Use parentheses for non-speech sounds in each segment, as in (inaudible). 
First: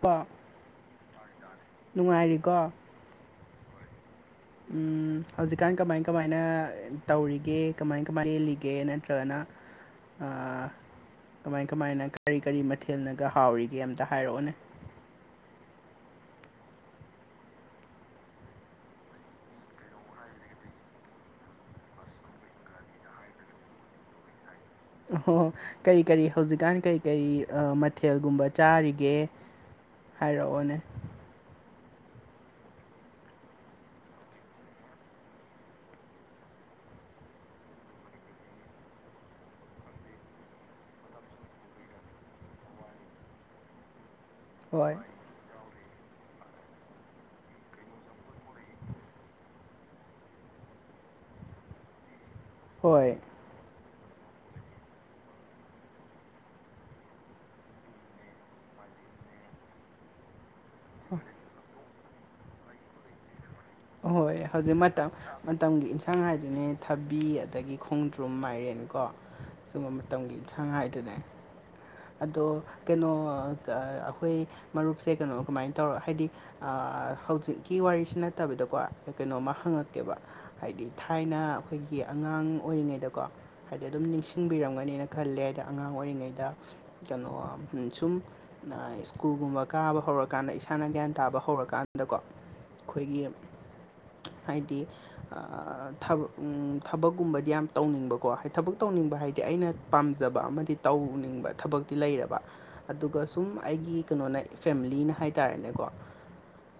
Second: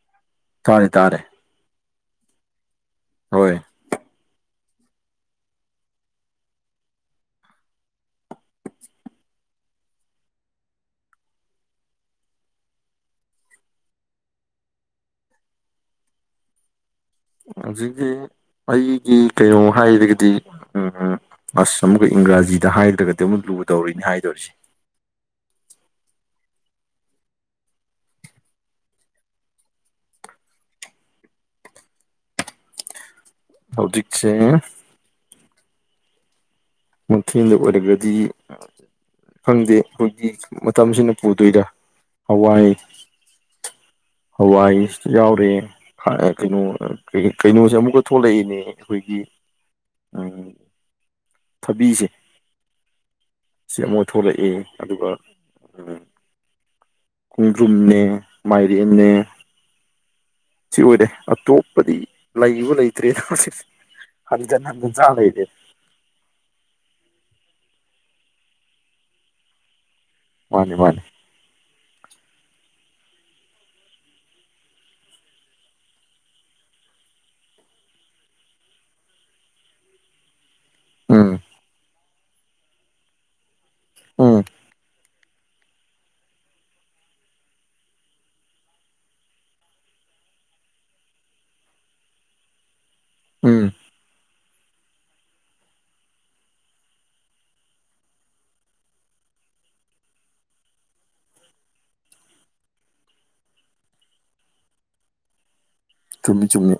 ꯄ ꯇꯥꯔꯦ ꯇꯥꯔꯦ ꯅꯨꯡꯉꯥꯏꯔꯤꯀꯣ ꯔꯣꯏ ꯎꯝ ꯍꯧꯖꯤꯛꯀꯥꯟ ꯀꯃꯥꯏ ꯀꯃꯥꯏꯅ ꯇꯧꯔꯤꯒꯦ ꯀꯃꯥꯏ ꯀꯃꯥꯏ ꯂꯦꯜꯂꯤꯒꯦ ꯅꯠꯇ꯭ꯔꯥꯒꯅ ꯑꯥ ꯀꯃꯥꯏ ꯀꯃꯥꯏꯅ ꯀꯔꯤ ꯀꯔꯤ ꯃꯊꯦꯜꯅꯒꯥ ꯍꯥꯎꯔꯤꯒꯦ ꯑꯝꯇꯥ ꯍꯥꯏꯔꯛꯑꯣꯅꯦ ꯍꯧꯖꯤꯛꯖꯦ ꯑꯩꯒꯤ ꯀꯩꯅꯣ ꯍꯥꯏꯔꯒꯥꯗꯤ ꯎꯝ ꯎꯝ ꯑꯁ ꯑꯃꯨꯛꯀꯥ ꯏꯪꯒ꯭ꯔꯥꯖꯤꯗꯥ ꯍꯥꯏꯗ꯭ꯔꯥꯒꯗꯤ ꯑꯃꯨꯛ ꯂꯨꯗꯧꯔꯤꯅꯤ ꯍꯥꯏꯗꯣꯔꯤꯁꯤ ꯑꯣꯍꯣ ꯀꯔꯤ ꯀꯔꯤ ꯍꯧꯖꯤꯛꯀꯥꯟ ꯀꯔꯤ ꯀꯔꯤ ꯑꯥ ꯃꯥꯊꯦꯜꯒꯨꯝꯕ ꯆꯥꯔꯤꯒꯦ ꯍꯥꯏꯔꯑꯣꯅꯦ ꯍꯧꯖꯤꯛꯁꯦ ꯅꯨꯡꯊꯤꯟꯗꯥ ꯑꯣꯏꯔꯒꯥꯗꯤ ꯈꯪꯗꯦ ꯑꯈꯣꯏꯒꯤ ꯃꯇꯝꯁꯤꯅ ꯄꯨꯗꯣꯏꯔꯥ ꯍꯋꯥꯏ (inaudible) ꯍꯣꯏ ꯍꯋꯥꯏꯁꯨ ꯌꯥꯎꯔꯦ ꯍꯥ ꯀꯩꯅꯣ ꯀꯩꯅꯣꯖꯦ ꯑꯃꯨꯛꯀꯥ ꯊꯣꯛꯂꯛꯏꯅꯦ ꯑꯩꯈꯣꯏꯒꯤ ꯑꯥ ꯊꯕꯤꯁꯦ ꯍꯣꯏ ꯁꯤ ꯑꯃꯣ ꯊꯣꯛꯂꯛꯑꯦ ꯑꯗꯨꯒꯥ ꯑꯥ ꯈꯣꯡꯗ꯭ꯔꯨꯝꯅꯦ ꯃꯥꯏꯔꯦꯟꯅꯦ ꯁꯤ ꯑꯣꯏꯔꯦ ꯑꯇꯣꯞꯄꯗꯤ ꯂꯩꯕꯨ ꯂꯩꯇ꯭ꯔꯦꯗ (inaudible) ꯍꯟꯖꯟ ꯍꯟꯖꯟ ꯆꯥ ꯂꯩꯔꯦ ꯇꯝꯒꯤ ꯏꯟꯁꯥꯡ ꯍꯥꯏꯗꯨꯅꯦ ꯊꯕꯤ ꯑꯗꯒꯤ ꯈꯣꯡꯗ꯭ꯔꯨꯝ ꯃꯥꯏꯔꯦꯟ ꯀꯣ ꯁꯨꯝꯕ ꯃꯇꯝꯒꯤ ꯏꯟꯁꯥꯡ ꯃꯥꯅꯤ ꯃꯥꯅꯤ ꯍꯥꯏꯗꯨꯅꯦ ꯑꯗꯣ ꯀꯩꯅꯣ ꯑꯥ ꯀꯥ ꯑꯈꯣꯏ ꯃꯔꯨꯞꯁꯦ ꯀꯩꯅꯣ ꯀꯃꯥꯏꯟ ꯇꯧꯔꯥ ꯍꯥꯏꯗꯤ ꯑꯥ ꯍꯧꯖꯤꯛꯀꯤ ꯋꯥꯔꯤꯁꯤ ꯅꯠꯇꯕꯤꯗꯀꯣ ꯀꯩꯅꯣꯝꯃ ꯍꯪꯉꯛꯀꯦꯕ ꯍꯥꯏꯗꯤ ꯎꯝ ꯊꯥꯏꯅ ꯑꯈꯣꯏꯒꯤ ꯑꯉꯥꯡ ꯑꯣꯏꯔꯤꯉꯩꯗꯀꯣ ꯍꯥꯏꯗꯤ ꯑꯗꯨꯝ ꯎꯝ ꯅꯤꯡꯁꯤꯡꯕꯤꯔꯝꯒꯅꯤꯅꯦ ꯈꯜꯂꯦ ꯗꯥ ꯑꯉꯥꯡ ꯑꯣꯏꯔꯤꯉꯩꯗ ꯀꯩꯅꯣ ꯍꯝ ꯁꯨꯝ ꯅꯥ ꯁ꯭ꯀꯨꯜꯒꯨꯝꯕ ꯀꯥꯕ ꯍꯧꯔꯀꯥꯟꯗ ꯏꯁꯥꯅ ꯒ꯭ꯌꯥꯟ ꯇꯥꯕ ꯍꯧꯔꯀꯥꯟꯗꯀꯣ ꯈꯣꯏꯒꯤ ꯎꯝ ꯍꯥꯏꯗꯤ ꯑꯥ ꯊꯕꯛ ꯎꯝ ꯊꯕꯛꯒꯨꯝꯕꯗꯤ ꯌꯥꯝ ꯇꯧꯅꯤꯡꯕꯀꯣ ꯍꯥ ꯊꯕꯛ ꯇꯧꯅꯤꯡꯕ ꯍꯥꯏꯗꯤ ꯑꯩꯅ ꯄꯥꯝꯖꯕ ꯑꯃꯥꯗꯤ ꯇꯧꯅꯤꯡꯕ ꯊꯕꯛꯇꯤ ꯂꯩꯔꯕ ꯑꯗꯨꯒꯥ ꯁꯨꯝ ꯑꯩꯒꯤ ꯀꯩꯅꯣꯅ ꯐꯦꯝꯂꯤꯅ ꯍꯥꯏꯇꯥꯔꯦꯅꯦꯀꯣ ꯆꯨꯝꯃꯤ ꯆꯨꯝꯃꯤ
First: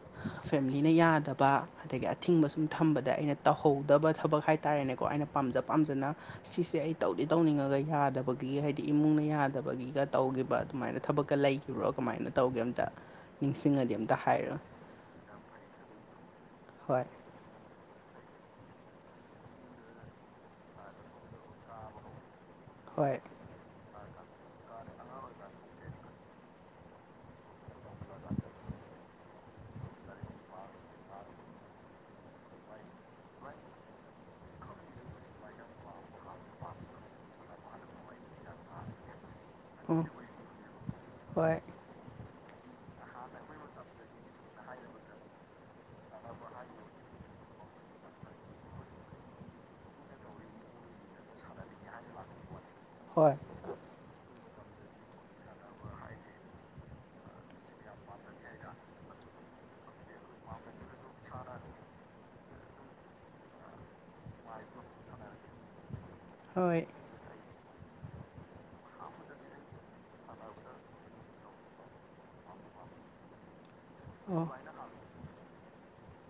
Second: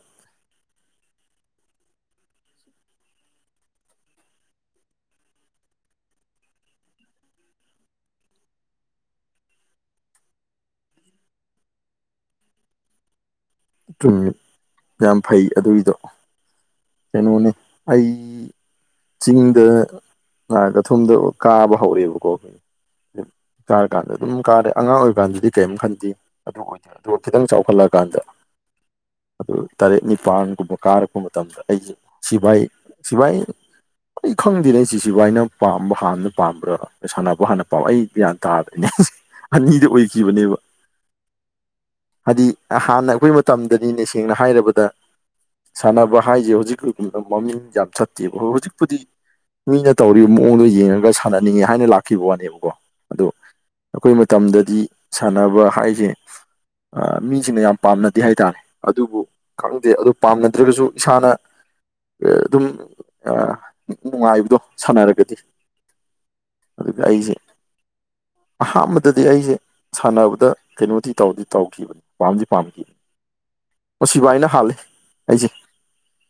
ꯐꯦꯃꯤꯂꯤꯅ ꯌꯥꯗꯕ ꯑꯗꯒꯤ ꯑꯊꯤꯡꯕ ꯁꯨꯝ ꯊꯝꯕꯗ ꯑꯩꯅ ꯇꯧꯍꯧꯗꯕ ꯊꯕꯛ ꯍꯥꯏꯇꯥꯔꯦꯅꯦꯀꯣ ꯑꯩꯅ ꯄꯥꯝꯖ ꯄꯥꯝꯖꯅ ꯁꯤꯁꯦ ꯑꯩ ꯇꯧꯗꯤ ꯇꯧꯅꯤꯡꯉꯒꯥ ꯌꯥꯗꯕꯒꯤ ꯍꯥꯏꯗꯤ ꯏꯃꯨꯡꯅ ꯌꯥ ꯕꯒꯤꯒ ꯇꯧꯒꯤꯕ ꯑꯗꯨꯃꯥꯏꯅ ꯊꯕꯛꯀ ꯂꯩꯈꯤꯕ꯭ꯔꯣ ꯀꯃꯥꯏꯅ ꯇꯧꯒꯦ ꯑꯝꯇ ꯅꯤꯡꯁꯤꯡꯉꯗꯤ ꯑꯝꯇ ꯆꯨꯝꯃꯤ ꯍꯥꯏꯔꯣ ꯌꯥꯝ ꯐꯩ ꯑꯗꯨꯒꯤꯗꯣ ꯍꯣꯏ ꯀꯩꯅꯣꯅꯤ ꯑꯩ ꯆꯤꯡꯗ ꯂꯥꯑꯒ ꯊꯨꯝꯗꯣ ꯀꯥꯕ ꯍꯧꯔꯦꯕꯀꯣ ꯍꯣꯏ ꯀꯥꯔꯀꯥꯟꯗ ꯑꯗꯨꯝ ꯀꯥꯔꯦ ꯑꯉꯥꯡ ꯑꯣꯏꯔꯤ ꯀꯥꯟꯗꯗꯤ ꯀꯦꯝ ꯈꯟꯗꯦ ꯑꯗꯨ ꯑꯣꯏꯗꯦ ꯑꯗꯨꯒ ꯈꯤꯇꯪ ꯆꯥꯎꯈꯠꯂꯛꯑ ꯀꯥꯟꯗ ꯑꯗꯨ ꯇꯔꯦꯠ ꯅꯤꯄꯥꯜ ꯒꯨꯝꯕ ꯀꯥꯔꯛꯄ ꯃꯇꯝꯗ ꯑꯩꯖꯦ ꯁꯤꯚꯥꯏ ꯁꯤꯚꯥꯏ ꯑꯩ ꯈꯪꯗꯦꯅꯦ ꯁꯤꯁꯤꯕꯥꯏꯅ ꯄꯥꯝꯕ ꯍꯥꯟꯕꯔ ꯄꯥꯝꯕ꯭ꯔꯥ ꯁꯥꯟꯅꯕ ꯍꯥꯟꯅ ꯄꯥꯝꯕ ꯑꯩ ꯒ꯭ꯌꯥꯟ ꯇꯥꯗ꯭ꯔꯦ ꯑꯅꯤꯗꯤ ꯎꯝ ꯑꯣꯏꯈꯤꯕꯅꯦꯕ꯫ ꯍꯣꯏ ꯍꯥꯏꯗꯤ ꯍꯥꯟꯅ ꯑꯈꯣꯏ ꯃꯇꯝꯗꯗꯤ ꯁꯦꯡꯅ ꯍꯥꯏꯔꯕꯗ ꯁꯥꯟꯅꯕ ꯍꯥꯏꯖꯦ ꯍꯨꯖꯤꯛ ꯃꯃꯤꯡ ꯌꯥꯝ ꯆꯠꯇꯦꯕ ꯍꯨꯖꯤꯛꯄꯨꯗꯤ ꯃꯤꯅ ꯇꯧꯔꯤ ꯃꯑꯣꯡꯗꯣ ꯌꯦꯡꯉꯒ ꯁꯥꯟꯅꯅꯤꯡꯉꯦ ꯍꯥꯏꯅ ꯂꯥꯛꯈꯤꯕ ꯋꯥꯅꯦꯕꯀꯣ ꯑꯗꯣ ꯍꯣꯏ ꯑꯈꯣꯏ ꯃꯇꯝꯗꯗꯤ ꯁꯥꯟꯅꯕ ꯍꯥꯏꯖꯦ ꯑꯥ ꯃꯤꯖꯤꯡꯅ ꯌꯥꯝ ꯄꯥꯝꯅ ꯗꯦ ꯍꯥꯏꯇꯥꯔꯦ ꯑꯗꯨꯕꯨ ꯈꯪꯗꯦ ꯑꯗꯨ ꯄꯥꯝꯅꯗ꯭ꯔꯒꯁꯨ ꯏꯁꯥꯅ ꯑ‌ꯥ ꯑꯗꯨꯝ ꯑꯥ ꯅꯨꯡꯉꯥꯏꯕꯗꯣ ꯁꯥꯟꯅꯔꯒꯗꯤ ꯍꯣꯏ ꯑꯗꯨꯒꯤ ꯑꯩꯖꯦ ꯑꯍꯥꯟꯕꯗꯗꯤ ꯑꯩꯖꯦ ꯁꯥꯟꯅꯕꯗ ꯀꯩꯅꯣꯗꯤ ꯇꯧꯗꯤ ꯇꯧꯈꯤꯕꯅꯤ ꯄꯥꯝꯗꯤ ꯄꯥꯝꯈꯤ (inaudible) ꯁꯤꯚꯥꯏꯅ ꯍꯥꯜꯂꯤ ꯑꯩꯖꯦ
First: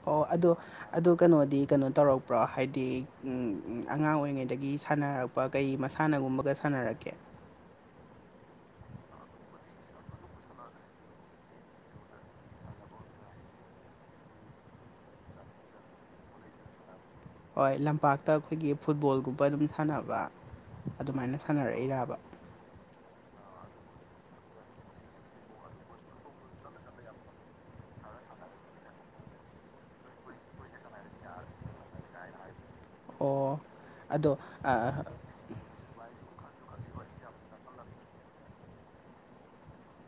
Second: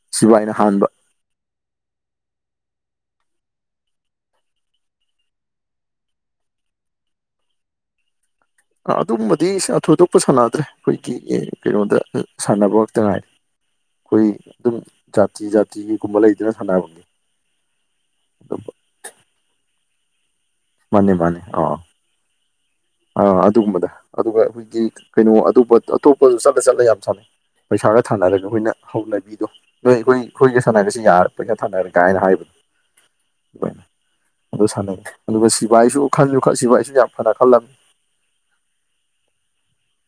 ꯑꯣ ꯑꯗꯣ ꯑꯗꯣ ꯀꯩꯅꯣꯗꯤ ꯀꯩꯅꯣ ꯇꯧꯔꯛ ꯄ꯭ꯔꯥ ꯍꯥꯏꯗꯤ ꯎꯝ ꯑꯉꯥꯡ ꯑꯣꯏꯔꯤꯉꯩꯗꯒꯤ ꯁꯥꯟꯅꯔꯛꯄ ꯀꯩ ꯃꯁꯥꯟꯅꯒꯨꯝꯕꯒ ꯁꯥꯟꯅꯔꯛꯀꯦ? ꯑꯗꯨꯒꯨꯝꯕꯗꯤ ꯊꯣꯏꯗꯣꯛꯄ ꯁꯥꯟꯅꯗ꯭ꯔꯦ ꯑꯈꯣꯏꯒꯤ ꯀꯩꯅꯣꯗ ꯁꯥꯟꯅꯕ ꯈꯛꯇ ꯉꯥꯏꯔꯦ ꯈꯣꯏꯒꯤ ꯑꯗꯨꯝ ꯖꯥꯇꯤ ꯖꯥꯇꯤꯒꯤ ꯒꯨꯝꯕ ꯂꯩꯗꯅ ꯁꯥꯟꯅꯕ ꯍꯣꯏ ꯂꯝꯄꯥꯛꯇ ꯑꯈꯣꯏꯒꯤ ꯐꯨꯠꯕꯣꯜꯒꯨꯝꯕ ꯑꯗꯨꯝ ꯁꯥꯟꯅꯕ ꯃꯥꯅꯦ ꯃꯥꯅꯦ ꯑꯗꯨꯃꯥꯏꯅ ꯑꯥ ꯁꯥꯟꯅꯔꯛꯏꯔꯕ ꯑꯥ ꯑꯗꯨꯒꯨꯝꯕꯗꯣ ꯑꯗꯨꯒ ꯑꯈꯣꯏꯒꯤ ꯀꯩꯅꯣ ꯑꯗꯨ ꯑꯇꯣꯞꯄꯁꯨ ꯆꯠꯂ ꯆꯠꯂ ꯌꯥꯝ ꯁꯥꯟꯅꯩ꯫ ꯄꯩꯁꯥꯒ ꯊꯥꯅꯔꯒ ꯑꯈꯣꯏꯅ ꯍꯧꯅꯕꯤꯗꯣ ꯅꯣꯏ ꯑꯈꯣꯏ ꯑꯈꯣꯏꯒ ꯁꯥꯟꯅꯔꯁꯤ ꯌꯥꯔ ꯄꯩꯁꯥ ꯊꯥꯅꯔ ꯀꯥꯏꯅ ꯍꯥꯏꯕ ꯑꯣ ꯑꯗꯣ ꯁꯥꯟꯅꯩ ꯑꯥ ꯑꯗꯨꯒ ꯁꯤꯕꯥꯏꯁꯨ ꯈꯟꯁꯨ ꯈꯟ ꯁꯤꯕꯥꯏꯁꯨ ꯌꯥꯝ ꯐꯅ ꯈꯜꯂꯝꯃꯤ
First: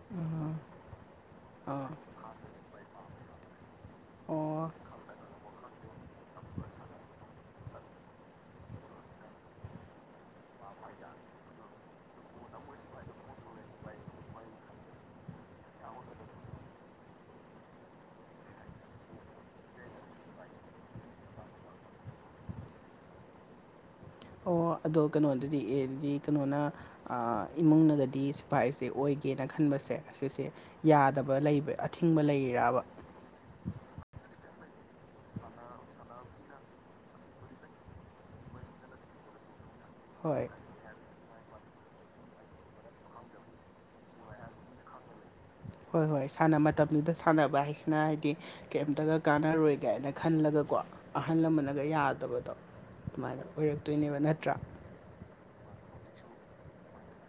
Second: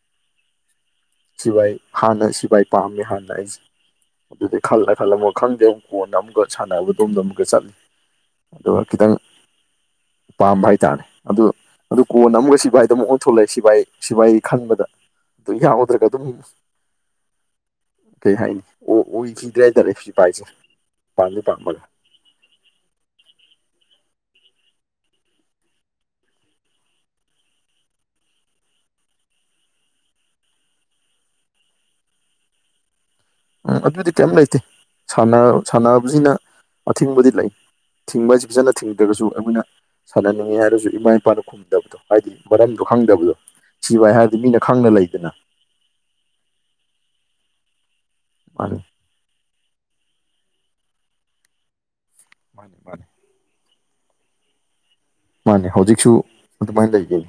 (unintelligible) ꯁꯤꯚꯥꯏ ꯑꯥ ꯍꯥꯟꯅ ꯁꯤꯚꯥꯏ ꯄꯥꯝꯃꯦ ꯍꯥꯟꯅ ꯑꯩꯁꯦ ꯑꯗꯨꯗꯤ ꯑꯣ ꯈꯜꯂ ꯈꯜꯂ ꯑꯃꯨꯛ ꯈꯪꯗꯦ ꯀꯣꯟꯅ ꯑꯃꯨꯛꯀ ꯁꯥꯟꯅꯕꯗꯣꯝꯗ ꯑꯃꯨꯛꯀ ꯆꯠꯂꯤ ꯑꯗꯨꯒ ꯈꯤꯇꯪ ꯄꯥꯝꯕ ꯍꯥꯏꯇꯥꯔꯦ ꯑꯗꯨ ꯑꯗꯨ ꯀꯣꯟꯅ ꯑꯃꯒ ꯁꯤꯚꯥꯏꯗ ꯑꯃꯨꯛ ꯊꯣꯛꯂꯛꯑꯦ ꯁꯤꯚꯥꯏ ꯁꯤꯚꯥꯏ ꯈꯟꯕꯗ ꯑꯗꯨ ꯌꯥꯎꯗ꯭ꯔꯦ (unintelligible) ꯀꯩ ꯍꯥꯏꯅꯤ ꯑꯣ ꯑꯣꯏꯈꯤꯗ꯭ꯔꯦ ꯍꯥꯏꯇꯥꯔꯦ ꯁꯤꯐꯥꯏꯁꯦ ꯄꯥꯝꯗꯤ ꯄꯥꯝꯃꯒ ꯑꯣ ꯑꯗꯣ ꯀꯩꯅꯣꯗꯗꯤ ꯑꯦꯗꯨꯗꯤ ꯀꯩꯅꯣꯅ ꯑꯥ ꯏꯃꯨꯡꯅꯒꯗꯤ ꯁꯤꯐꯥꯏꯁꯦ ꯑꯣꯏꯒꯦꯅ ꯈꯟꯕꯁꯦ ꯑꯁꯤꯁꯦ ꯌꯥꯗꯕ ꯂꯩꯕꯩ ꯑꯊꯤꯡꯕ ꯂꯩꯔꯤꯔꯕ? ꯎꯝ ꯑꯗꯨꯗꯤ ꯀꯩꯝ ꯂꯩꯇꯦ ꯁꯥꯟꯅ ꯁꯥꯟꯅꯕꯁꯤꯅ ꯑꯊꯤꯡꯕꯗꯤ ꯂꯩ꯫ ꯊꯤꯡꯕ ꯍꯥꯏꯁꯤ ꯐꯖꯅ ꯊꯤꯡꯗ꯭ꯔꯒꯁꯨ ꯑꯈꯣꯏꯅ ꯍꯣꯏ ꯁꯥꯟꯅꯅꯤꯡꯉꯤ ꯍꯥꯏꯔꯁꯨ ꯏꯃꯥ ꯏꯄꯥꯅ ꯈꯨꯝ ꯗꯕꯗꯣ ꯍꯥꯏꯗꯤ ꯃꯔꯝꯗꯣ ꯈꯪꯗꯕꯗꯣ ꯁꯤꯚꯥꯏ ꯍꯥꯏꯔꯗꯤ ꯃꯤꯅ ꯈꯪꯅ ꯂꯩꯗꯅ ꯍꯣꯏ ꯍꯣꯏ ꯁꯥꯟꯅ ꯃꯇꯝꯗꯨꯗ ꯁꯥꯟꯅꯕ ꯍꯥꯏꯁꯤꯅ ꯍꯥꯏꯗꯤ ꯃꯥꯅꯤ ꯀꯩꯝꯇꯒ ꯀꯥꯟꯅꯔꯣꯏ ꯀꯥꯏꯅ ꯈꯜꯂꯒꯀꯣ ꯑꯍꯜ ꯂꯃꯟꯅꯒ ꯌꯥꯗꯕꯗꯣ ꯃꯥꯅꯤ ꯃꯥꯅꯤ ꯑꯗꯨꯃꯥꯏꯅ ꯑꯣꯏꯔꯛꯇꯣꯏꯅꯦꯕ ꯅꯠꯇ꯭ꯔꯥ ꯃꯥꯅꯦ ꯍꯧꯖꯤꯛꯁꯨ ꯑꯗꯨꯃꯥꯏꯅ ꯂꯩꯌꯦ꯫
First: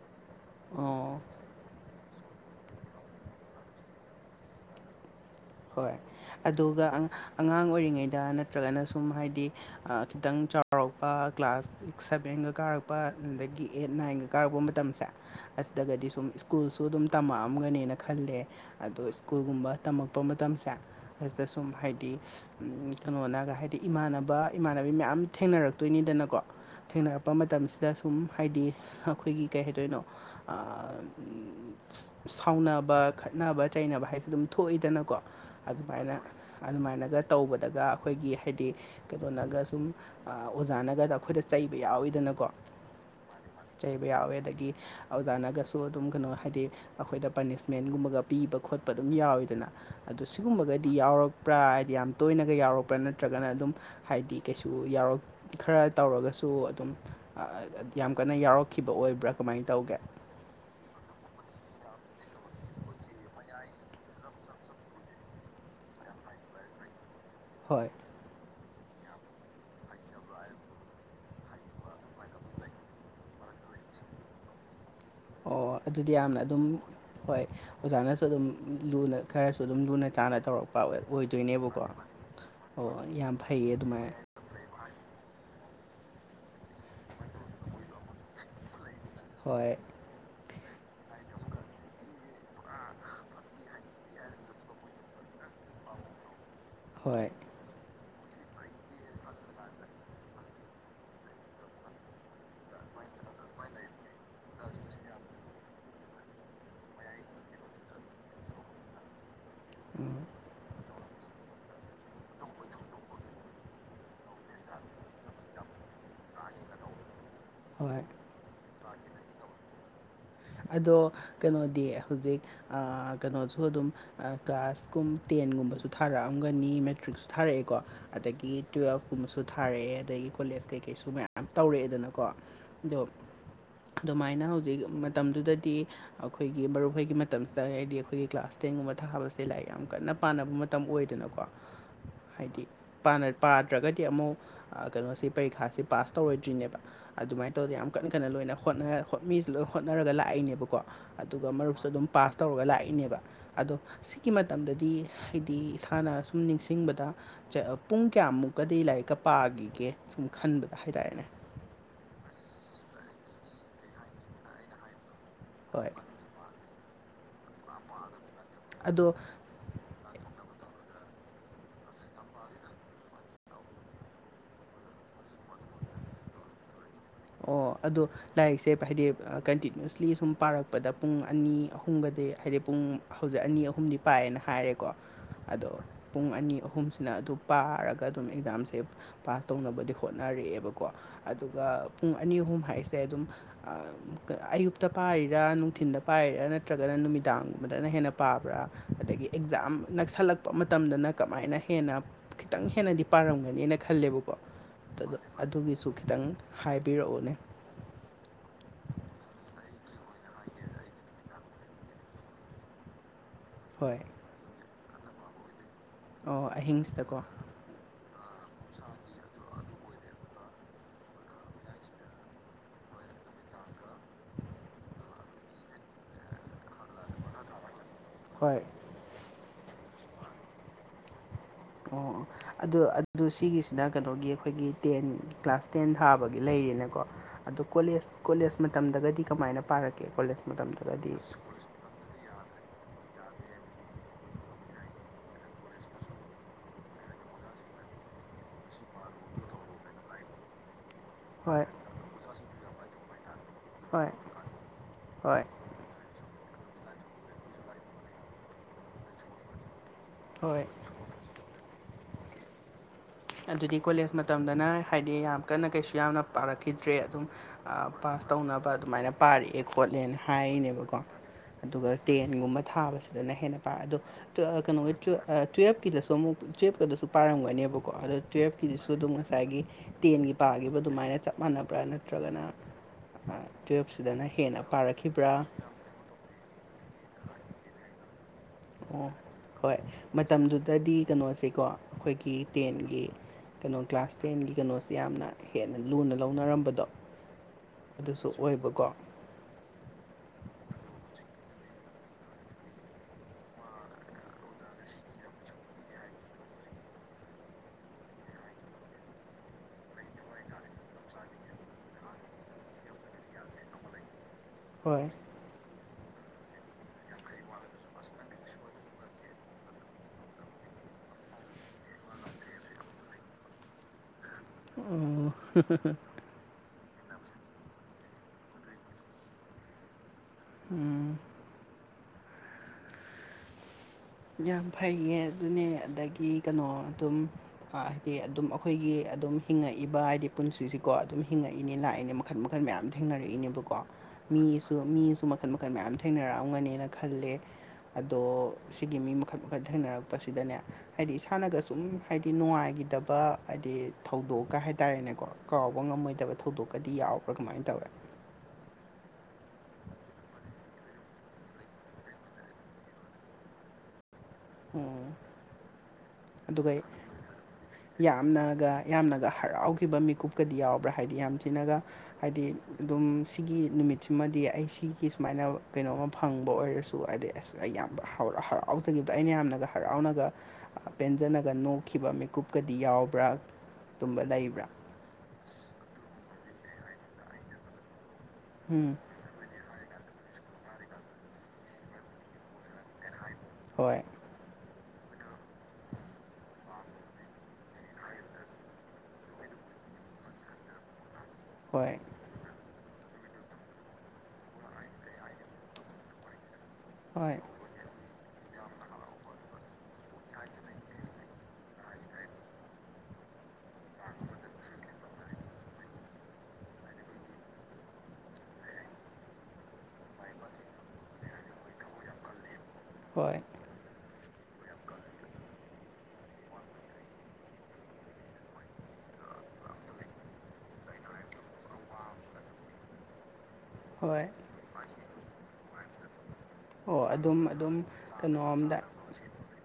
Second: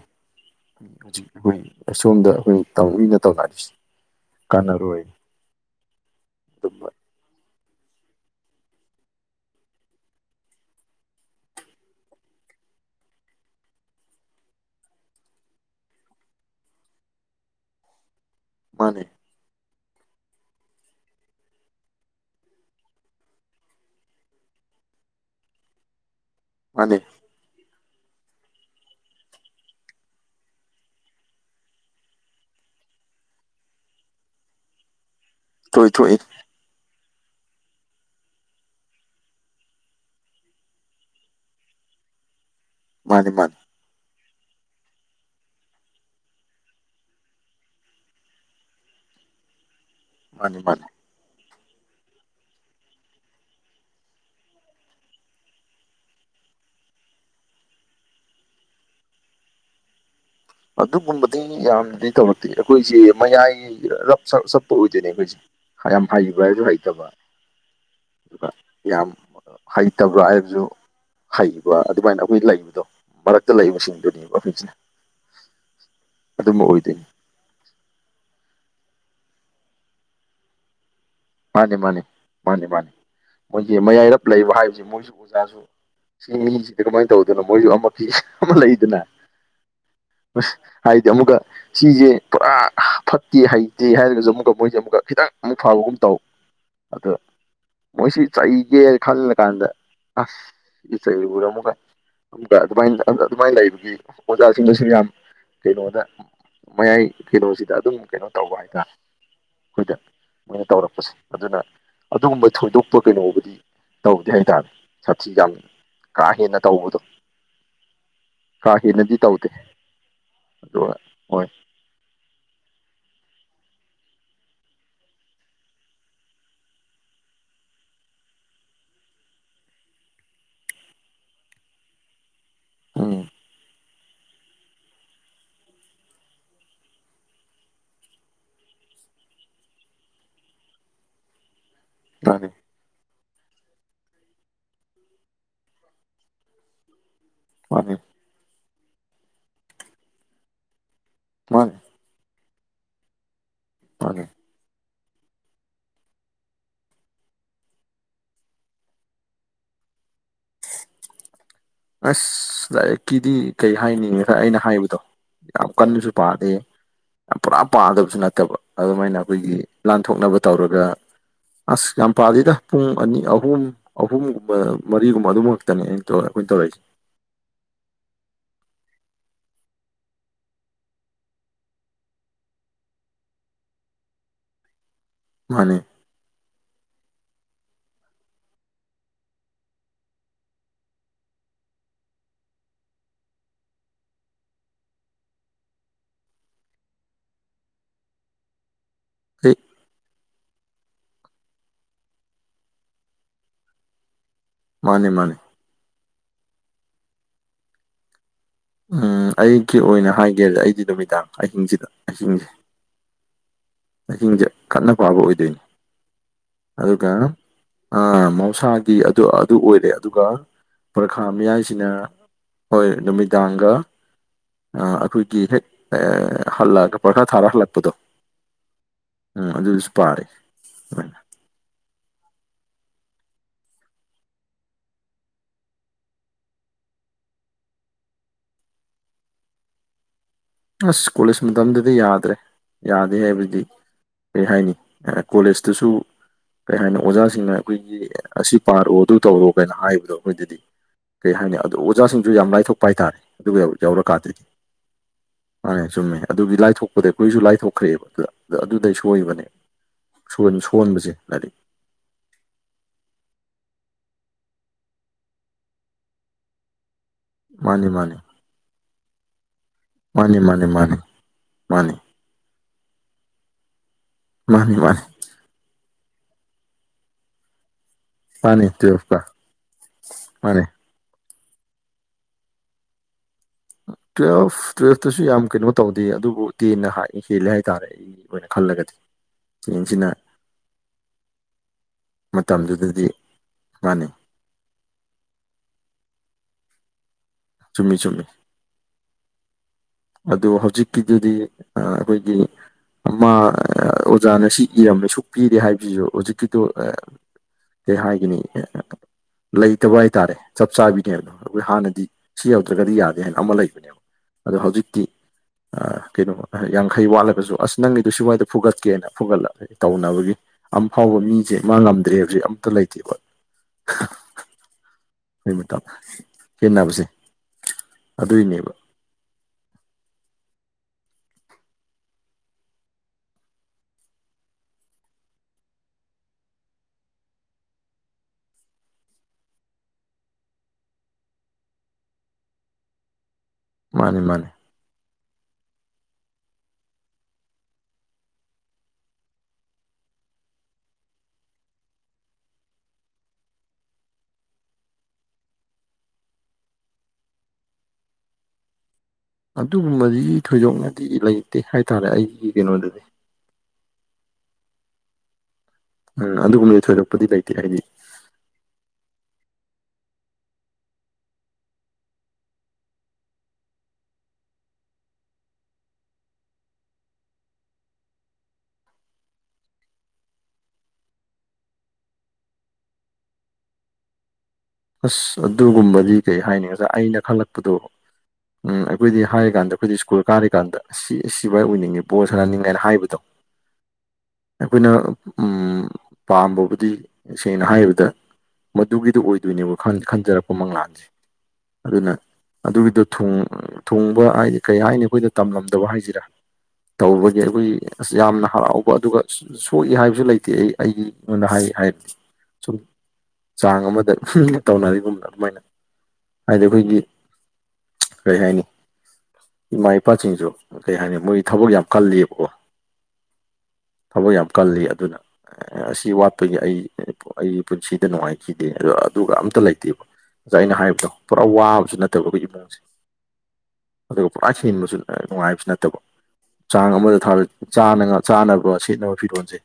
ꯑꯣ ꯍꯧꯖꯤꯛ ꯑꯈꯣꯏ ꯑꯁꯣꯝꯗ ꯑꯈꯣꯏ ꯇꯧ ꯃꯤꯅ ꯇꯧꯅꯔꯤꯁꯤ ꯀꯥꯟꯅꯔꯣꯏ ꯍꯣꯏ ꯑꯗꯨꯝꯕ ꯑꯗꯨꯒ ꯑ ꯑꯉꯥꯡ ꯑꯣꯏꯔꯤꯉꯩꯗ ꯅꯠꯇ꯭ꯔꯒꯅ ꯁꯨꯝ ꯍꯥꯏꯗꯤ ꯑꯥ ꯈꯤꯇꯪ ꯆꯥꯎꯔꯛꯄ ꯀ꯭ꯂꯥꯁ ꯁꯤꯛꯁ ꯁꯚꯦꯟꯒ ꯀꯥꯔꯛꯄ ꯑꯗꯒꯤ ꯑꯩꯠ ꯅꯥꯏꯟꯒ ꯀꯥꯔꯛꯄ ꯃꯇꯝꯁꯦ ꯑꯁꯤꯗꯒꯗꯤ ꯁꯨꯝ ꯏꯁ꯭ꯀꯨꯜꯁꯨ ꯑꯗꯨꯝ ꯇꯝꯃꯛꯑꯝꯒꯅꯤꯅ ꯈꯜꯂꯦ꯫ ꯑꯗꯣ ꯃꯥꯅꯤ ꯁ꯭ꯀꯨꯜꯒꯨꯝꯕ ꯇꯝꯃꯛꯄ ꯃꯇꯝꯁꯦ ꯍꯁꯗ ꯁꯨꯝ ꯍꯥꯏꯗꯤ ꯎꯝ ꯀꯩꯅꯣꯅꯒ ꯍꯥꯏꯗꯤ ꯏꯃꯥꯟꯅꯕ ꯏꯃꯥꯟꯅꯕꯤ ꯃꯌꯥꯝ ꯊꯦꯡꯅꯔꯛ ꯇꯣꯏꯅꯤꯗꯅꯀꯣ ꯃꯥꯅꯤ ꯊꯦꯡꯅꯔꯛ ꯄꯥ ꯃꯇꯝꯁꯤꯗ ꯁꯨꯝ ꯍꯥꯏꯗꯤ ꯑꯈꯣꯏꯒꯤ ꯀꯩ ꯍꯥꯏꯗꯣꯏꯅꯣ ꯑꯥ ꯎꯝ ꯁꯥꯎꯅꯕ ꯈꯠꯅꯕ ꯆꯩꯅꯕ ꯍꯥꯏꯁꯦ ꯑꯗꯨꯝ ꯊꯣꯛꯏꯗꯅꯀꯣ ꯊꯣꯛꯏ ꯑꯗꯨꯃꯥꯏꯅ ꯊꯣꯛꯏ ꯑꯗꯨꯃꯥꯏꯅꯒ ꯇꯧꯕꯗꯒ ꯑꯈꯣꯏꯒꯤ ꯍꯥꯏꯗꯤ ꯀꯩꯅꯣꯅꯒ ꯁꯨꯝ ꯑꯥ ꯑꯣꯖꯥꯅꯒꯗ ꯑꯩꯈꯣꯏꯗ ꯆꯩꯕ ꯌꯥꯎꯋꯤꯗꯅꯀꯣ ꯃꯥꯅꯦ ꯃꯥꯟ ꯆꯩꯕ ꯌꯥꯎꯋꯦ ꯑꯗꯒꯤ ꯑꯣꯖꯥꯅꯒꯁꯨ ꯑꯗꯨꯝ ꯀꯩꯅꯣ ꯍꯥꯏꯗꯤ ꯑꯈꯣꯏꯗ ꯄꯅꯤꯁꯃꯦꯟꯒꯨꯝꯕꯒ ꯄꯤꯕ ꯈꯣꯠꯄ ꯑꯗꯨꯝ ꯌꯥꯎꯋꯤꯗꯅ ꯑꯗꯨ ꯃꯥꯅꯤ ꯃꯥꯅꯤ ꯁꯤꯒꯨꯝꯕꯒꯗꯤ ꯌꯥꯎꯔꯛ ꯄ꯭ꯔꯥ ꯍꯥꯏꯗꯤ ꯌꯥꯝ ꯇꯣꯏꯅꯒ ꯌꯥꯎꯔꯛꯄ꯭ꯔꯥ ꯅꯠꯇ꯭ꯔꯒꯅ ꯑꯗꯨꯝ ꯍꯥꯏꯗꯤ ꯀꯩꯁꯨ ꯌꯥꯎꯔꯛ ꯈꯔ ꯇꯧꯔꯒꯁꯨ ꯑꯗꯨꯝ ꯑꯥ ꯌꯥꯝ ꯀꯟꯅ ꯌꯥꯎꯔꯛꯈꯤꯕ ꯑꯣꯏꯕ꯭ꯔꯥ ꯀꯃꯥꯏꯟ ꯇꯧꯒꯦ? ꯑꯗꯨꯒꯨꯝꯕꯗꯤ ꯌꯥꯝꯗꯤ ꯇꯧꯔꯛꯇꯦ ꯑꯩꯈꯣꯏꯖꯦ ꯃꯌꯥꯏꯒꯤ ꯔꯞ ꯁꯞ ꯁꯞ ꯄꯣ ꯑꯣꯏꯗꯣꯏꯅꯦ ꯑꯩꯖꯦ ꯍꯌꯥꯝ ꯍꯩꯕꯔꯖꯨ ꯍꯩꯇꯕ꯫ ꯍꯣꯏ ꯒ ꯌꯥꯝ ꯍꯩꯇꯕ꯭ꯔꯥ ꯍꯥꯏꯕꯖꯨ ꯍꯩꯕ ꯑꯗꯨꯃꯥꯏꯅ ꯑꯈꯣꯏ ꯂꯩꯕꯗꯣ ꯃꯔꯛꯇ ꯂꯩꯕꯁꯤꯡꯗꯨꯅꯤ ꯑꯩꯈꯣꯏꯁꯦ꯫ ꯑꯣ ꯑꯗꯨꯗꯤ ꯌꯥꯝꯅ ꯑꯗꯨꯝ ꯍꯣꯏ ꯑꯣꯖꯥꯅꯁꯨ ꯑꯗꯨꯝ ꯂꯨꯅ ꯈꯔꯁꯨ ꯑꯗꯨꯝ ꯂꯨꯅ ꯆꯥꯅ ꯇꯧꯔꯛ ꯄꯥ ꯑꯣꯏ ꯑꯣꯏꯗꯣꯏ ꯃꯥꯅꯤ ꯃꯥꯅꯤ ꯃꯥꯅꯤ ꯃꯥꯅꯤ ꯐꯩꯌꯦ ꯃꯣꯏꯖꯦ ꯑꯗꯨꯃꯥꯏꯅ ꯃꯌꯥꯏꯔꯞ ꯂꯩꯕ ꯍꯥꯏꯕꯁꯤ ꯃꯣꯏꯖꯨ (unintelligible) ꯀꯃꯥꯏ ꯇꯧꯗꯣꯅꯣ ꯃꯣꯏꯖꯨ ꯑꯃꯥꯗꯤ ꯑꯃꯥ ꯂꯩꯗꯅ ꯍꯣꯏ ꯑꯁ ꯍꯥꯏꯗꯤ ꯑꯃꯨꯛꯀ ꯁꯤꯖꯦ ꯄꯨꯔꯥ ꯍꯥ ꯐꯠꯇꯦ ꯍꯩꯇꯦ ꯍꯥꯏꯔꯒꯖꯨ ꯑꯃꯨꯛꯀ ꯃꯣꯏꯖꯦ ꯑꯃꯨꯛꯀ ꯈꯤꯇꯪ ꯑꯃꯨꯛ ꯐꯕꯒꯨꯝ ꯇꯧ ꯑꯗ ꯍꯣꯏ ꯃꯣꯏꯁꯤ ꯆꯩꯒꯦ ꯈꯜꯂꯀꯥꯟꯗ ꯑꯁ ꯁꯤ ꯆꯩꯔꯨꯕꯗ ꯑꯃꯨꯛꯀ ꯑꯗꯨꯒ ꯑꯗꯨꯃꯥꯏꯟ ꯑꯗꯨꯃꯥꯏꯟ ꯂꯩꯕꯗꯤ ꯑꯣꯖꯥꯁꯤꯡꯗꯁꯨ ꯌꯥꯝ ꯀꯩꯅꯣꯗ ꯃꯌꯥꯏ ꯀꯩꯅꯣꯁꯤꯗ ꯑꯗꯨꯝ ꯀꯩꯅꯣ ꯇꯧꯕ ꯍꯥꯏꯇꯥꯔꯦ ꯈꯣꯏꯗ ꯎꯝ ꯃꯣꯏꯅ ꯇꯧꯔꯛꯄꯁꯦ ꯑꯗꯨꯅ ꯑꯗꯨꯒꯨꯝꯕ ꯊꯣꯏꯗꯣꯛꯄ ꯀꯩꯅꯣꯕꯨꯗꯤ ꯇꯧꯗꯦ ꯍꯩꯇꯥꯝꯅꯦ ꯁꯥꯊꯤ ꯌꯥꯝ ꯀꯥ ꯍꯦꯟꯅ ꯇꯧꯕꯗꯣ ꯍꯣꯏ ꯀꯥ ꯍꯦꯟꯅꯗꯤ ꯇꯧꯗꯦ ꯑꯗꯨꯒ ꯑꯗꯣ ꯍꯣꯏ ꯀꯩꯅꯣꯗꯤ ꯍꯧꯖꯤꯛ ꯑꯥ ꯀꯩꯅꯣꯁꯨ ꯑꯗꯨꯝ ꯑꯥ ꯀ꯭ꯂꯥꯁ ꯀꯨꯝ ꯇꯦꯟꯒꯨꯝꯕꯁꯨ ꯊꯥꯔꯛꯑꯝꯒꯅꯤ ꯃꯦꯇ꯭ꯔꯤꯛꯁꯨ ꯊꯥꯔꯛꯑꯦꯀꯣ ꯑꯗꯒꯤ ꯇꯨꯋꯦꯜꯐꯀꯨꯝꯕꯁꯨ ꯊꯥꯔꯛꯑꯦ ꯑꯗꯒꯤ ꯀꯣꯂꯦꯖ ꯀꯩꯀꯩꯁꯨ ꯃꯌꯥꯝ ꯇꯧꯔꯛꯑꯦꯗꯅꯀꯣ ꯗꯣ ꯎꯝ ꯑꯗꯨꯃꯥꯏꯅ ꯍꯧꯖꯤꯛ ꯃꯇꯝꯗꯨꯗꯗꯤ ꯑꯈꯣꯏꯒꯤ ꯃꯔꯨꯞ ꯍꯣꯏꯒꯤ ꯃꯇꯝꯁꯤꯗ ꯍꯥꯏꯗꯤ ꯑꯩꯈꯣꯏꯒꯤ ꯀ꯭ꯂꯥꯁ ꯇꯦꯟꯒꯨꯝꯕ ꯊꯥꯕꯁꯦ ꯂꯥꯏꯔꯤꯛ ꯌꯥꯝ ꯀꯟꯅ ꯄꯥꯅꯕ ꯃꯇꯝ ꯑꯣꯏꯗꯅꯀꯣ ꯃꯥꯅꯤ ꯍꯥꯏꯗꯤ ꯄꯥꯅ ꯄꯥꯗ꯭ꯔꯒꯗꯤ ꯑꯃꯨꯛ ꯑꯥ ꯀꯩꯅꯣꯁꯤ ꯄꯔꯤꯈꯥꯁꯤ ꯄꯥꯁ ꯇꯧꯔꯣꯏꯗ꯭ꯔꯤꯅꯦꯕ ꯑꯗꯨꯃꯥꯏꯟ ꯇꯧꯗ ꯌꯥꯝ ꯃꯥꯅꯤ ꯀꯟ ꯀꯟꯅ ꯂꯣꯏꯅꯥ ꯍꯣꯠꯅ ꯍꯣꯠꯃꯤꯁꯨ ꯂꯣꯏ ꯍꯣꯠꯅꯔꯒ ꯂꯥꯛꯏꯅꯦꯕꯀꯣ ꯑꯗꯨꯒ ꯃꯥꯅꯤ ꯃꯔꯨꯞꯁꯨ ꯑꯗꯨꯝ ꯄꯥꯁ ꯇꯧꯔꯒ ꯂꯥꯛꯏꯅꯦꯕ ꯑꯗꯣ ꯃꯥꯅꯤ ꯁꯤꯒꯤ ꯃꯇꯝꯗꯗꯤ ꯍꯥꯏꯗꯤ ꯏꯁꯥꯅ ꯁꯨꯝ ꯅꯤꯡꯁꯤꯡꯕꯗ ꯆꯥꯑꯥ ꯄꯨꯡ ꯀꯌꯥꯃꯨꯛꯀꯗꯤ ꯂꯥꯏꯔꯤꯛꯀ ꯄꯥꯒꯤꯒꯦ ꯁꯨꯝ ꯈꯟꯕꯗ ꯍꯥꯏꯇꯥꯔꯦꯅꯦ ꯑꯁ ꯂꯥꯏꯔꯤꯛꯀꯤꯗꯤ ꯀꯩ ꯍꯥꯏꯅꯤ ꯉꯁꯥꯏ ꯑꯩꯅ ꯍꯥꯏꯕꯗꯣ ꯌꯥꯝ ꯍꯣꯏ ꯀꯟꯅꯁꯨ ꯄꯥꯗꯦ ꯌꯥꯝ ꯄꯨꯔꯥ ꯄꯥꯗꯕꯁꯨ ꯅꯠꯇꯕ ꯑꯗꯣ ꯑꯗꯨꯃꯥꯏꯅ ꯑꯩꯈꯣꯏꯒꯤ ꯂꯥꯟꯊꯣꯛꯅꯕ ꯇꯧꯔꯒ ꯑꯁ ꯌꯥꯝ ꯄꯥꯗꯦꯗ ꯄꯨꯡ ꯑꯅꯤ ꯑꯍꯨꯝ ꯑꯍꯨꯝꯒꯨꯝꯕ ꯃꯔꯤꯒꯨꯝꯕ ꯑꯗꯨꯃꯛꯇꯅꯦ ꯑꯩꯅ ꯇꯧꯔ ꯈꯣꯏꯟ ꯇꯧꯔꯛꯏꯖꯦ ꯑꯣ ꯑꯗꯣ ꯂꯥꯏꯔꯤꯛꯁꯦ ꯄ ꯍꯥꯏꯗꯤ ꯑꯥ ꯀꯟꯇꯤꯅ꯭ꯌꯨꯁꯂꯤ ꯁꯨꯝ ꯄꯥꯔꯛꯄꯗ ꯄꯨꯡ ꯑꯅꯤ ꯑꯍꯨꯝꯒꯗꯤ ꯍꯥꯏꯗꯤ ꯄꯨꯡ ꯍꯧꯖꯤꯛ ꯑꯅꯤ ꯑꯍꯨꯝꯗꯤ ꯄꯥꯏꯑꯦꯅ ꯍꯥꯏꯔꯦꯀꯣ ꯃꯥꯅꯦ ꯑꯗꯣ ꯄꯨꯡ ꯑꯅꯤ ꯑꯍꯨꯝꯁꯤꯅ ꯑꯗꯨ ꯄꯥꯔꯒ ꯑꯗꯨꯝ ꯑꯦꯛꯖꯥꯝꯁꯦ ꯄꯥꯁ ꯇꯧꯅꯕꯗꯤ ꯍꯣꯠꯅꯔ‌ꯦꯑꯦꯕꯀꯣ ꯑꯗꯨꯒ ꯄꯨꯡ ꯑꯅꯤ ꯑꯍꯨꯝ ꯍꯥꯏꯁꯦ ꯑꯗꯨꯝ ꯑ ꯑꯌꯨꯛꯇ ꯄꯥꯏꯔꯤꯔꯥ ꯅꯨꯡꯊꯤꯟꯗ ꯄꯥꯏꯔꯤꯔꯥ ꯅꯠꯇ꯭ꯔꯒꯅ ꯅꯨꯃꯤꯗꯥꯡꯒꯨꯝꯕꯗꯅ ꯍꯦꯟꯅ ꯄꯥꯕ꯭ꯔꯥ ꯑꯗꯒꯤ ꯑꯩ ꯑꯦꯛꯖꯥꯝ ꯅꯛꯁꯜꯂꯛ ꯄ ꯃꯇꯝꯗꯅ ꯀꯃꯥꯏꯅ ꯍꯦꯟꯅ ꯈꯤꯇꯪ ꯍꯦꯟꯅꯗꯤ ꯄꯥꯔꯝꯒꯅꯤꯅ ꯈꯜꯂꯦꯕꯀꯣ ꯃꯥꯅꯦ ꯑꯗ ꯃꯥꯅꯦ ꯑꯗꯨꯒꯤꯁꯨ ꯈꯤꯇꯪ ꯍꯥꯏꯕꯤꯔꯎꯅꯦ ꯎꯝ ꯑꯩꯒꯤ ꯑꯣꯏꯅ ꯍꯥꯏꯒꯦꯗ ꯑꯩꯗꯤ ꯅꯨꯃꯤꯗꯥꯡ ꯑꯍꯤꯡꯖꯤꯗ ꯑꯍꯤꯡꯖ‌ꯦ ꯍꯣꯏ ꯑꯍꯤꯡꯖ‌ꯦ ꯀꯟꯅ ꯄꯥꯕ ꯑꯣꯏꯗꯣꯏꯅꯤ ꯑꯣ ꯑꯗꯨꯒ ꯑꯍꯤꯡꯁꯤꯗꯀꯣ ꯑ ꯃꯍꯧꯁꯥꯗꯤ ꯑꯗꯨ ꯑꯗꯨ ꯑꯣꯏꯔꯦ ꯑꯗꯨꯒ ꯄ꯭ꯔꯈꯥ ꯃꯌꯥꯁꯤꯅ ꯍꯣꯏ ꯅꯨꯃꯤꯗꯥꯡꯒ ꯑꯥ ꯑꯩꯈꯣꯏꯒꯤ ꯍꯦꯛ ꯑꯦ ꯍꯜꯂꯛꯑꯒ ꯄ꯭ꯔꯈꯥ ꯊꯥꯕ ꯍꯜꯂꯛꯄꯗꯣ ꯍꯣꯏ ꯎꯝ ꯑꯗꯨꯗꯁꯨ ꯄꯥꯔꯦ ꯑꯣ ꯑꯣ ꯑꯗꯨ ꯑꯗꯨ ꯁꯤꯒꯤꯁꯤꯅ ꯀꯩꯅꯣꯒꯤ ꯑꯩꯈꯣꯏꯒꯤ ꯇꯦꯟ ꯀ꯭ꯂꯥꯁ ꯇꯦꯟ ꯊꯥꯕꯒꯤ ꯂꯩꯔꯦꯅꯀꯣ ꯑꯗꯣ ꯀꯣꯂꯦꯖ ꯀꯣꯂꯦꯖ ꯃꯇꯝꯗꯒꯗꯤ ꯀꯃꯥꯏꯅ ꯄꯥꯔꯛꯀꯦ ꯀꯣꯂꯦꯖ ꯑꯁ ꯃꯇꯝꯗꯒꯗꯤ ꯀꯣꯂꯦꯖ ꯃꯇꯝꯗꯗꯤ ꯌꯥꯗ꯭ꯔꯦ ꯌꯥꯗꯦ ꯍꯥꯏꯕꯗꯤ ꯀꯩ ꯍꯥꯏꯅꯤ ꯑ ꯀꯣꯂꯦꯖꯇꯨꯁꯨꯨ ꯀꯩ ꯍꯥꯏꯅꯣ ꯑꯣꯖꯥꯁꯤꯡꯅ ꯑꯩꯈꯣꯏꯒꯤ ꯑꯁꯤ ꯄꯥꯔꯑꯣ ꯑꯗꯨ ꯇꯧꯔꯣ ꯀꯥꯏꯅ ꯍꯥꯏꯕꯗꯣ ꯑꯩꯈꯣꯏꯗꯗꯤ ꯀꯩ ꯍꯥꯏꯅꯤ ꯍꯣꯏ ꯑꯗꯨ ꯑꯣꯖꯥꯁꯤꯡꯁꯨ ꯌꯥꯝ ꯂꯥꯏꯊꯣꯛꯄ ꯍꯥꯏꯇꯥꯔꯦ ꯑꯗꯨꯒ ꯌꯧꯔ ꯍꯣꯏ ꯀꯥꯟꯗꯗꯤ ꯍꯣꯏ ꯃꯥꯅꯦ ꯆꯨꯝꯃꯦ ꯑꯗꯨꯒꯤ ꯂꯥꯏꯊꯣꯛꯄꯗꯩ ꯑꯩꯈꯣꯏꯁꯨ ꯂꯥꯏꯊꯣꯛꯈ꯭ꯔꯦꯕ ꯑꯗꯨ ꯑꯗꯨꯗꯩ ꯁꯣꯏꯕꯅꯦ ꯁꯣꯟ ꯍꯣꯏ ꯁꯣꯟꯕꯁꯦ ꯂꯥꯏꯔꯤꯛ ꯑꯗꯨꯗꯤ ꯀꯣꯂꯦꯖ ꯃꯇꯝꯗꯅ ꯍꯥꯏꯗꯤ ꯌꯥꯝ ꯀꯟꯅ ꯀꯩꯁꯨ ꯌꯥꯝꯅ ꯄꯥꯔꯛꯈꯤꯗ꯭ꯔꯦ ꯑꯗꯨꯝ ꯑꯥ ꯃꯥꯅꯤ ꯃꯥꯅꯤ ꯄꯥꯁ ꯇꯧꯅꯕ ꯑꯗꯨꯃꯥꯏꯅ ꯄꯥꯔꯛꯑꯦ ꯈꯣꯠꯂꯦꯅ ꯃꯥꯅꯤ ꯃꯥꯅꯤ ꯃꯥꯅꯤ ꯍꯥꯏꯔꯤꯅꯦꯕꯀꯣ ꯑꯗꯨꯒ ꯃꯥꯅꯤ ꯇꯦꯟꯒꯨꯝꯕ ꯊꯥꯕꯁꯤꯗꯅ ꯍꯦꯟꯅ ꯄꯥꯏ ꯑꯗꯣ ꯇꯨ ꯃꯥꯅꯤ ꯀꯩꯅꯣꯒꯤ ꯃꯥꯅꯤ ꯇꯨ ꯑ ꯇꯨꯏꯋꯦꯞꯀꯤꯗꯁꯨ ꯑꯃꯨꯛ ꯇꯨꯏꯋꯦꯞꯀꯤꯗꯁꯨ ꯄꯥꯏꯔꯝꯒꯅꯦꯕꯀꯣ ꯑꯗꯣ ꯃꯥꯅꯤ ꯇꯨꯋꯦꯞꯀꯤꯗꯨꯁꯨ ꯑꯗꯨꯝ ꯇꯨꯌꯦꯜꯐꯀ ꯉꯁꯥꯏꯒꯤ ꯇꯦꯟꯒꯤ ꯃꯥꯅꯦ ꯄꯥꯒꯤꯕ ꯑꯗꯨꯃꯥꯏꯅ ꯆꯞ ꯃꯥꯟꯅꯕ꯭ꯔꯥ ꯅꯠꯇ꯭ꯔꯒꯅ ꯑ ꯇꯨꯋꯦꯞꯁꯤꯗꯅ ꯍꯦꯟꯅ ꯇꯨꯌꯦꯜꯐ ꯇꯨꯌꯦꯜꯐꯇꯁꯨ ꯄꯥꯔꯛꯈꯤꯕ꯭ꯔꯥ ꯌꯥꯝ ꯀꯩꯅꯣ ꯇꯧꯗꯦ ꯑꯗꯨꯕꯨ ꯇꯦꯟꯅ ꯍꯥꯟ ꯍꯦꯜꯂꯦ ꯍꯥꯏꯇꯥꯔꯦ ꯑꯩ ꯑꯣ ꯍꯣꯏ ꯃꯇꯝꯗꯨꯗꯗꯤ ꯀꯩꯅꯣꯁꯦꯀꯣ ꯑꯩꯈꯣꯏꯒꯤ ꯇꯦꯟꯒꯤ ꯃꯇꯝꯗꯨꯗꯗꯤ ꯀꯩꯅꯣ ꯃꯥꯅꯤ ꯀ꯭ꯂꯥꯁ ꯇꯦꯟꯒꯤ ꯀꯩꯅꯣꯁꯦ ꯌꯥꯝꯅ ꯍꯦꯟꯅ ꯂꯨꯅ ꯂꯧꯅꯔꯝꯕꯗꯣ ꯆꯨꯝꯃꯤ ꯆꯨꯝꯃꯤ ꯑꯗꯨꯁꯨ ꯑꯣꯏꯕꯀꯣ ꯑꯗꯨ ꯍꯧꯖꯤꯛꯀꯤꯗꯨꯗꯤ ꯑꯥ ꯑꯩꯈꯣꯏꯒꯤ ꯃꯥ ꯑꯣꯖꯥꯅ ꯁꯤ ꯏꯔꯝꯃꯦ ꯁꯨꯛꯄꯤꯔꯦ ꯍꯥꯏꯕꯁꯤꯁꯨ ꯍꯧꯖꯤꯛꯀꯤꯗꯣ ꯀꯩ ꯍꯥꯏꯒꯅꯤ (unintelligible) ꯂꯩꯇꯕ ꯍꯥꯏꯇꯥꯔꯦ ꯆꯞ ꯆꯥꯕꯤꯅꯦ ꯑꯩꯈꯣꯏ ꯍꯥꯟꯅꯗꯤ ꯁꯤ ꯌꯧꯗ꯭ꯔꯥꯒꯗꯤ ꯌꯥꯗꯦ ꯍꯥꯏꯅ ꯑꯃ ꯂꯩꯕꯅꯦꯕ ꯑꯗꯨ ꯍꯧ ꯍꯣꯏ ꯑꯥ ꯀꯩꯅꯣ ꯌꯥꯡꯈꯩ ꯋꯥꯠꯂꯒꯥꯖꯨ ꯑꯁ ꯅꯪꯒꯤꯗꯨ ꯁꯨꯋꯥꯏꯗꯥ ꯐꯨꯒꯠꯀꯦꯅ ꯐꯨꯒꯠꯂꯥ ꯇꯧꯅꯕꯒꯤ ꯑꯝ ꯐꯥꯎꯕ ꯃꯤꯖꯦ ꯃꯥ ꯉꯝꯗ꯭ꯔꯦ ꯍꯧꯖꯤꯛ ꯑꯝꯇꯥ ꯂꯩꯇꯦꯕ (unintelligible) ꯑꯩ ꯃꯇꯝ ꯈꯦꯟꯅꯕꯁꯦ ꯑꯗꯨꯏꯅꯦꯕ ꯍꯝ ꯌꯥꯝ ꯐꯩꯌꯦ ꯑꯗꯨꯅꯦ ꯑꯗꯒꯤ ꯀꯥꯅꯣ ꯑꯗꯨꯝ ꯑꯥ ꯍꯥꯏꯗꯤ ꯑꯗꯨꯝ ꯑꯈꯣꯏꯒꯤ ꯑꯗꯨꯝ ꯍꯤꯡꯉꯛꯏꯕ ꯍꯥꯏꯗꯤ ꯄꯨꯟꯁꯤꯁꯦꯀꯣ ꯑꯗꯨꯝ ꯍꯤꯡꯉꯛꯏꯅꯦ ꯂꯥꯛꯏꯅꯦ ꯈꯟ ꯃꯈꯟ ꯃꯌꯥꯝ ꯊꯦꯡꯅꯔꯛꯏꯅꯦꯕ ꯀꯣ ꯃꯥꯅꯤ ꯃꯥꯅꯤ ꯃꯤꯁꯨ ꯃꯤꯁꯨ ꯃꯈꯜ ꯃꯈꯟ ꯃꯌꯥꯝ ꯊꯦꯡꯅꯔꯛ ꯑꯝꯒꯅꯦꯅ ꯈꯜꯂꯦ ꯑꯗꯣ ꯁꯤꯒꯤ ꯃꯤ ꯃꯈꯜ ꯃꯈꯜ ꯊꯦꯡꯅꯔꯛꯄꯁꯤꯗꯅꯦ ꯍꯥꯏꯗꯤ ꯏꯁꯥꯅꯒ ꯁꯨꯝ ꯍꯥꯏꯗꯤ ꯅꯨꯡꯉꯥꯏꯒꯤꯗꯕ ꯍꯥꯏꯗꯤ ꯊꯧꯗꯣꯛꯀꯥ ꯍꯥꯏꯇꯥꯔꯦꯅꯦꯀꯣ ꯀꯥꯎꯕ ꯉꯝꯃꯣꯏꯗꯕ ꯊꯧꯗꯣꯛꯀꯥꯗꯤ ꯌꯥꯎꯕ꯭ꯔꯥ ꯀꯃꯥꯏꯟ ꯇꯧꯋꯦ ꯑꯗꯨꯒꯨꯝꯕꯗꯤ ꯊꯣꯏꯗꯣꯛꯅꯗꯤ ꯂꯩꯇꯦ ꯍꯥꯏꯇꯥꯔꯦ ꯑꯩꯒꯤ ꯀꯩꯅꯣꯗꯗꯤ ꯑꯣ ꯎꯝ ꯑꯗꯨꯒꯨꯝꯕꯗꯤ ꯊꯣꯏꯗꯛꯄꯗꯤ ꯂꯩꯇꯦ ꯍꯥꯏꯗꯤ ꯌꯥꯝꯅꯒꯥ ꯌꯥꯝꯅꯒꯥ ꯍꯔꯥꯎꯈꯤꯕ ꯃꯤꯀꯨꯞꯀꯥꯗꯤ ꯌꯥꯎꯕ꯭ꯔꯥ ꯍꯥꯏꯗꯤ ꯌꯥꯝ ꯊꯤꯅꯒꯥ ꯍꯥꯏꯗꯤ ꯑꯗꯨꯝ ꯁꯤꯒꯤ ꯅꯨꯃꯤꯠꯁꯤꯃꯗꯤ ꯑꯩ ꯁꯤꯒꯤ ꯁꯨꯃꯥꯏꯅ ꯀꯩꯅꯣꯝꯃ ꯐꯪꯕ ꯑꯣꯏꯔꯁꯨ ꯍꯥꯏꯗꯤ ꯑꯁ ꯑꯩ ꯌꯥꯝ ꯍꯥꯎꯔ ꯍꯔꯥꯎꯖꯒꯤꯕꯗꯣ ꯑꯩꯅ ꯌꯥꯝꯅꯒꯥ ꯍꯔꯥꯎꯅꯒꯥ ꯄꯦꯟꯖꯅꯒꯥ ꯅꯣꯛꯈꯤꯕ ꯃꯤꯀꯨꯞꯀꯥꯗꯤ ꯌꯥꯎꯕ꯭ꯔꯥ ꯇꯨꯝꯕ ꯂꯩꯕ꯭ꯔꯥ ꯑꯁ ꯑꯗꯨꯒꯨꯝꯕꯗꯤ ꯀꯩ ꯍꯥꯏꯅꯤ ꯉꯁꯥꯏ ꯑꯩꯅ ꯈꯪꯂꯛꯄꯗꯣ ꯎꯝ ꯑꯩꯈꯣꯏꯗꯤ ꯍꯥꯏꯔ ꯀꯥꯟꯗꯥ ꯑꯩꯈꯣꯏꯗꯤ ꯁ꯭ꯀꯨꯜ ꯀꯥꯔꯤꯀꯥꯟꯗ ꯁꯤ ꯁꯤꯚꯥꯏ ꯑꯣꯏꯅꯤꯡꯉꯤ ꯕꯣꯜ ꯁꯥꯟꯅꯅꯤꯡꯉꯦꯅ ꯍꯥꯏꯕꯗꯣ ꯍꯣꯏ ꯑꯩꯈꯣꯏꯅ ꯎꯝ ꯄꯥꯝꯕꯕꯨꯗꯤ ꯁꯦꯡꯅ ꯍꯥꯏꯕꯗꯥ ꯃꯗꯨꯒꯤꯗꯨ ꯑꯣꯏ ꯗꯨꯏꯅꯦꯕ ꯋꯥꯈꯟ ꯈꯟꯖꯥꯔꯛꯄ ꯃꯪꯂꯥꯟꯁꯦ ꯍꯣꯏ ꯑꯗꯨꯅ ꯑꯗꯨꯒꯤꯗꯣ ꯊꯨꯡ ꯊꯨꯡꯕ ꯍꯥꯏꯗꯤ ꯀꯩ ꯍꯥꯏꯅꯤ ꯑꯩꯈꯣꯏꯗꯥ ꯇꯝꯂꯝꯗꯕ ꯍꯥꯏꯖꯤꯔꯥ ꯍꯣꯏ ꯇꯧꯕꯒꯤ ꯑꯒꯨꯏ ꯑꯁ ꯌꯥꯝꯅ ꯍꯔꯥꯎꯕ ꯑꯗꯨꯒꯥ ꯁꯣꯛꯏ ꯍꯥꯏꯕꯁꯨ ꯂꯩꯇꯦ ꯑꯩ ꯑꯩꯒꯤ ꯑꯩꯉꯣꯟꯗ ꯍꯥꯏ ꯍꯥꯏꯕꯗꯤ ꯁꯨꯝ ꯆꯥꯡ ꯑꯃꯗ ꯃꯤꯅ ꯇꯧꯅꯔꯤꯕ ꯑꯗꯨꯃꯥꯏꯅ ꯍꯥꯏꯗꯤ ꯑꯩꯈꯣꯏꯒꯤ ꯀꯔꯤ ꯍꯥꯏꯅꯤ ꯏꯃꯥ ꯏꯄꯥꯁꯤꯡꯁꯨ ꯀꯩ ꯍꯥꯏꯅꯤ ꯃꯣꯏ ꯊꯕꯛ ꯌꯥꯝ ꯀꯜꯂꯤꯕꯀꯣ ꯍꯣꯏ ꯊꯕꯛ ꯌꯥꯝ ꯀꯜꯂꯤ ꯑꯗꯨꯅ ꯑꯥ ꯑꯁꯤ ꯋꯥꯠꯄꯒꯤ ꯑꯩ ꯑꯩꯒꯤ ꯄꯨꯟꯁꯤꯗꯥ ꯅꯨꯡꯉꯥꯏꯈꯤꯗꯦ ꯑꯗꯣ ꯑꯗꯨꯒꯥ ꯑꯝꯇꯥ ꯂꯩꯇꯦꯕ ꯖꯥꯏ ꯑꯩꯅ ꯍꯥꯏꯕꯗꯣ ꯄꯨꯔꯥ ꯋꯥꯕꯁꯨ ꯅꯠꯇꯦꯕ ꯑꯩꯈꯣꯏꯒꯤ ꯏꯃꯨꯡꯁꯦ ꯍꯣꯏ ꯑꯗꯨꯒꯥ ꯄꯨꯔꯥ ꯁꯤꯟꯕꯁꯨ ꯅꯨꯡꯉꯥꯏꯕꯁꯨ ꯅꯠꯇꯕ ꯆꯥꯡ ꯑꯣ ꯑꯃꯗ ꯑꯗꯨꯝ ꯊꯥꯔꯨꯏꯠ ꯑꯗꯨꯝ ꯆꯥꯅꯉꯥꯏ ꯀꯩꯅꯣꯝꯗ ꯆꯥꯅꯕ ꯁꯦꯠꯅꯕ ꯐꯤꯔꯣꯜꯖꯦ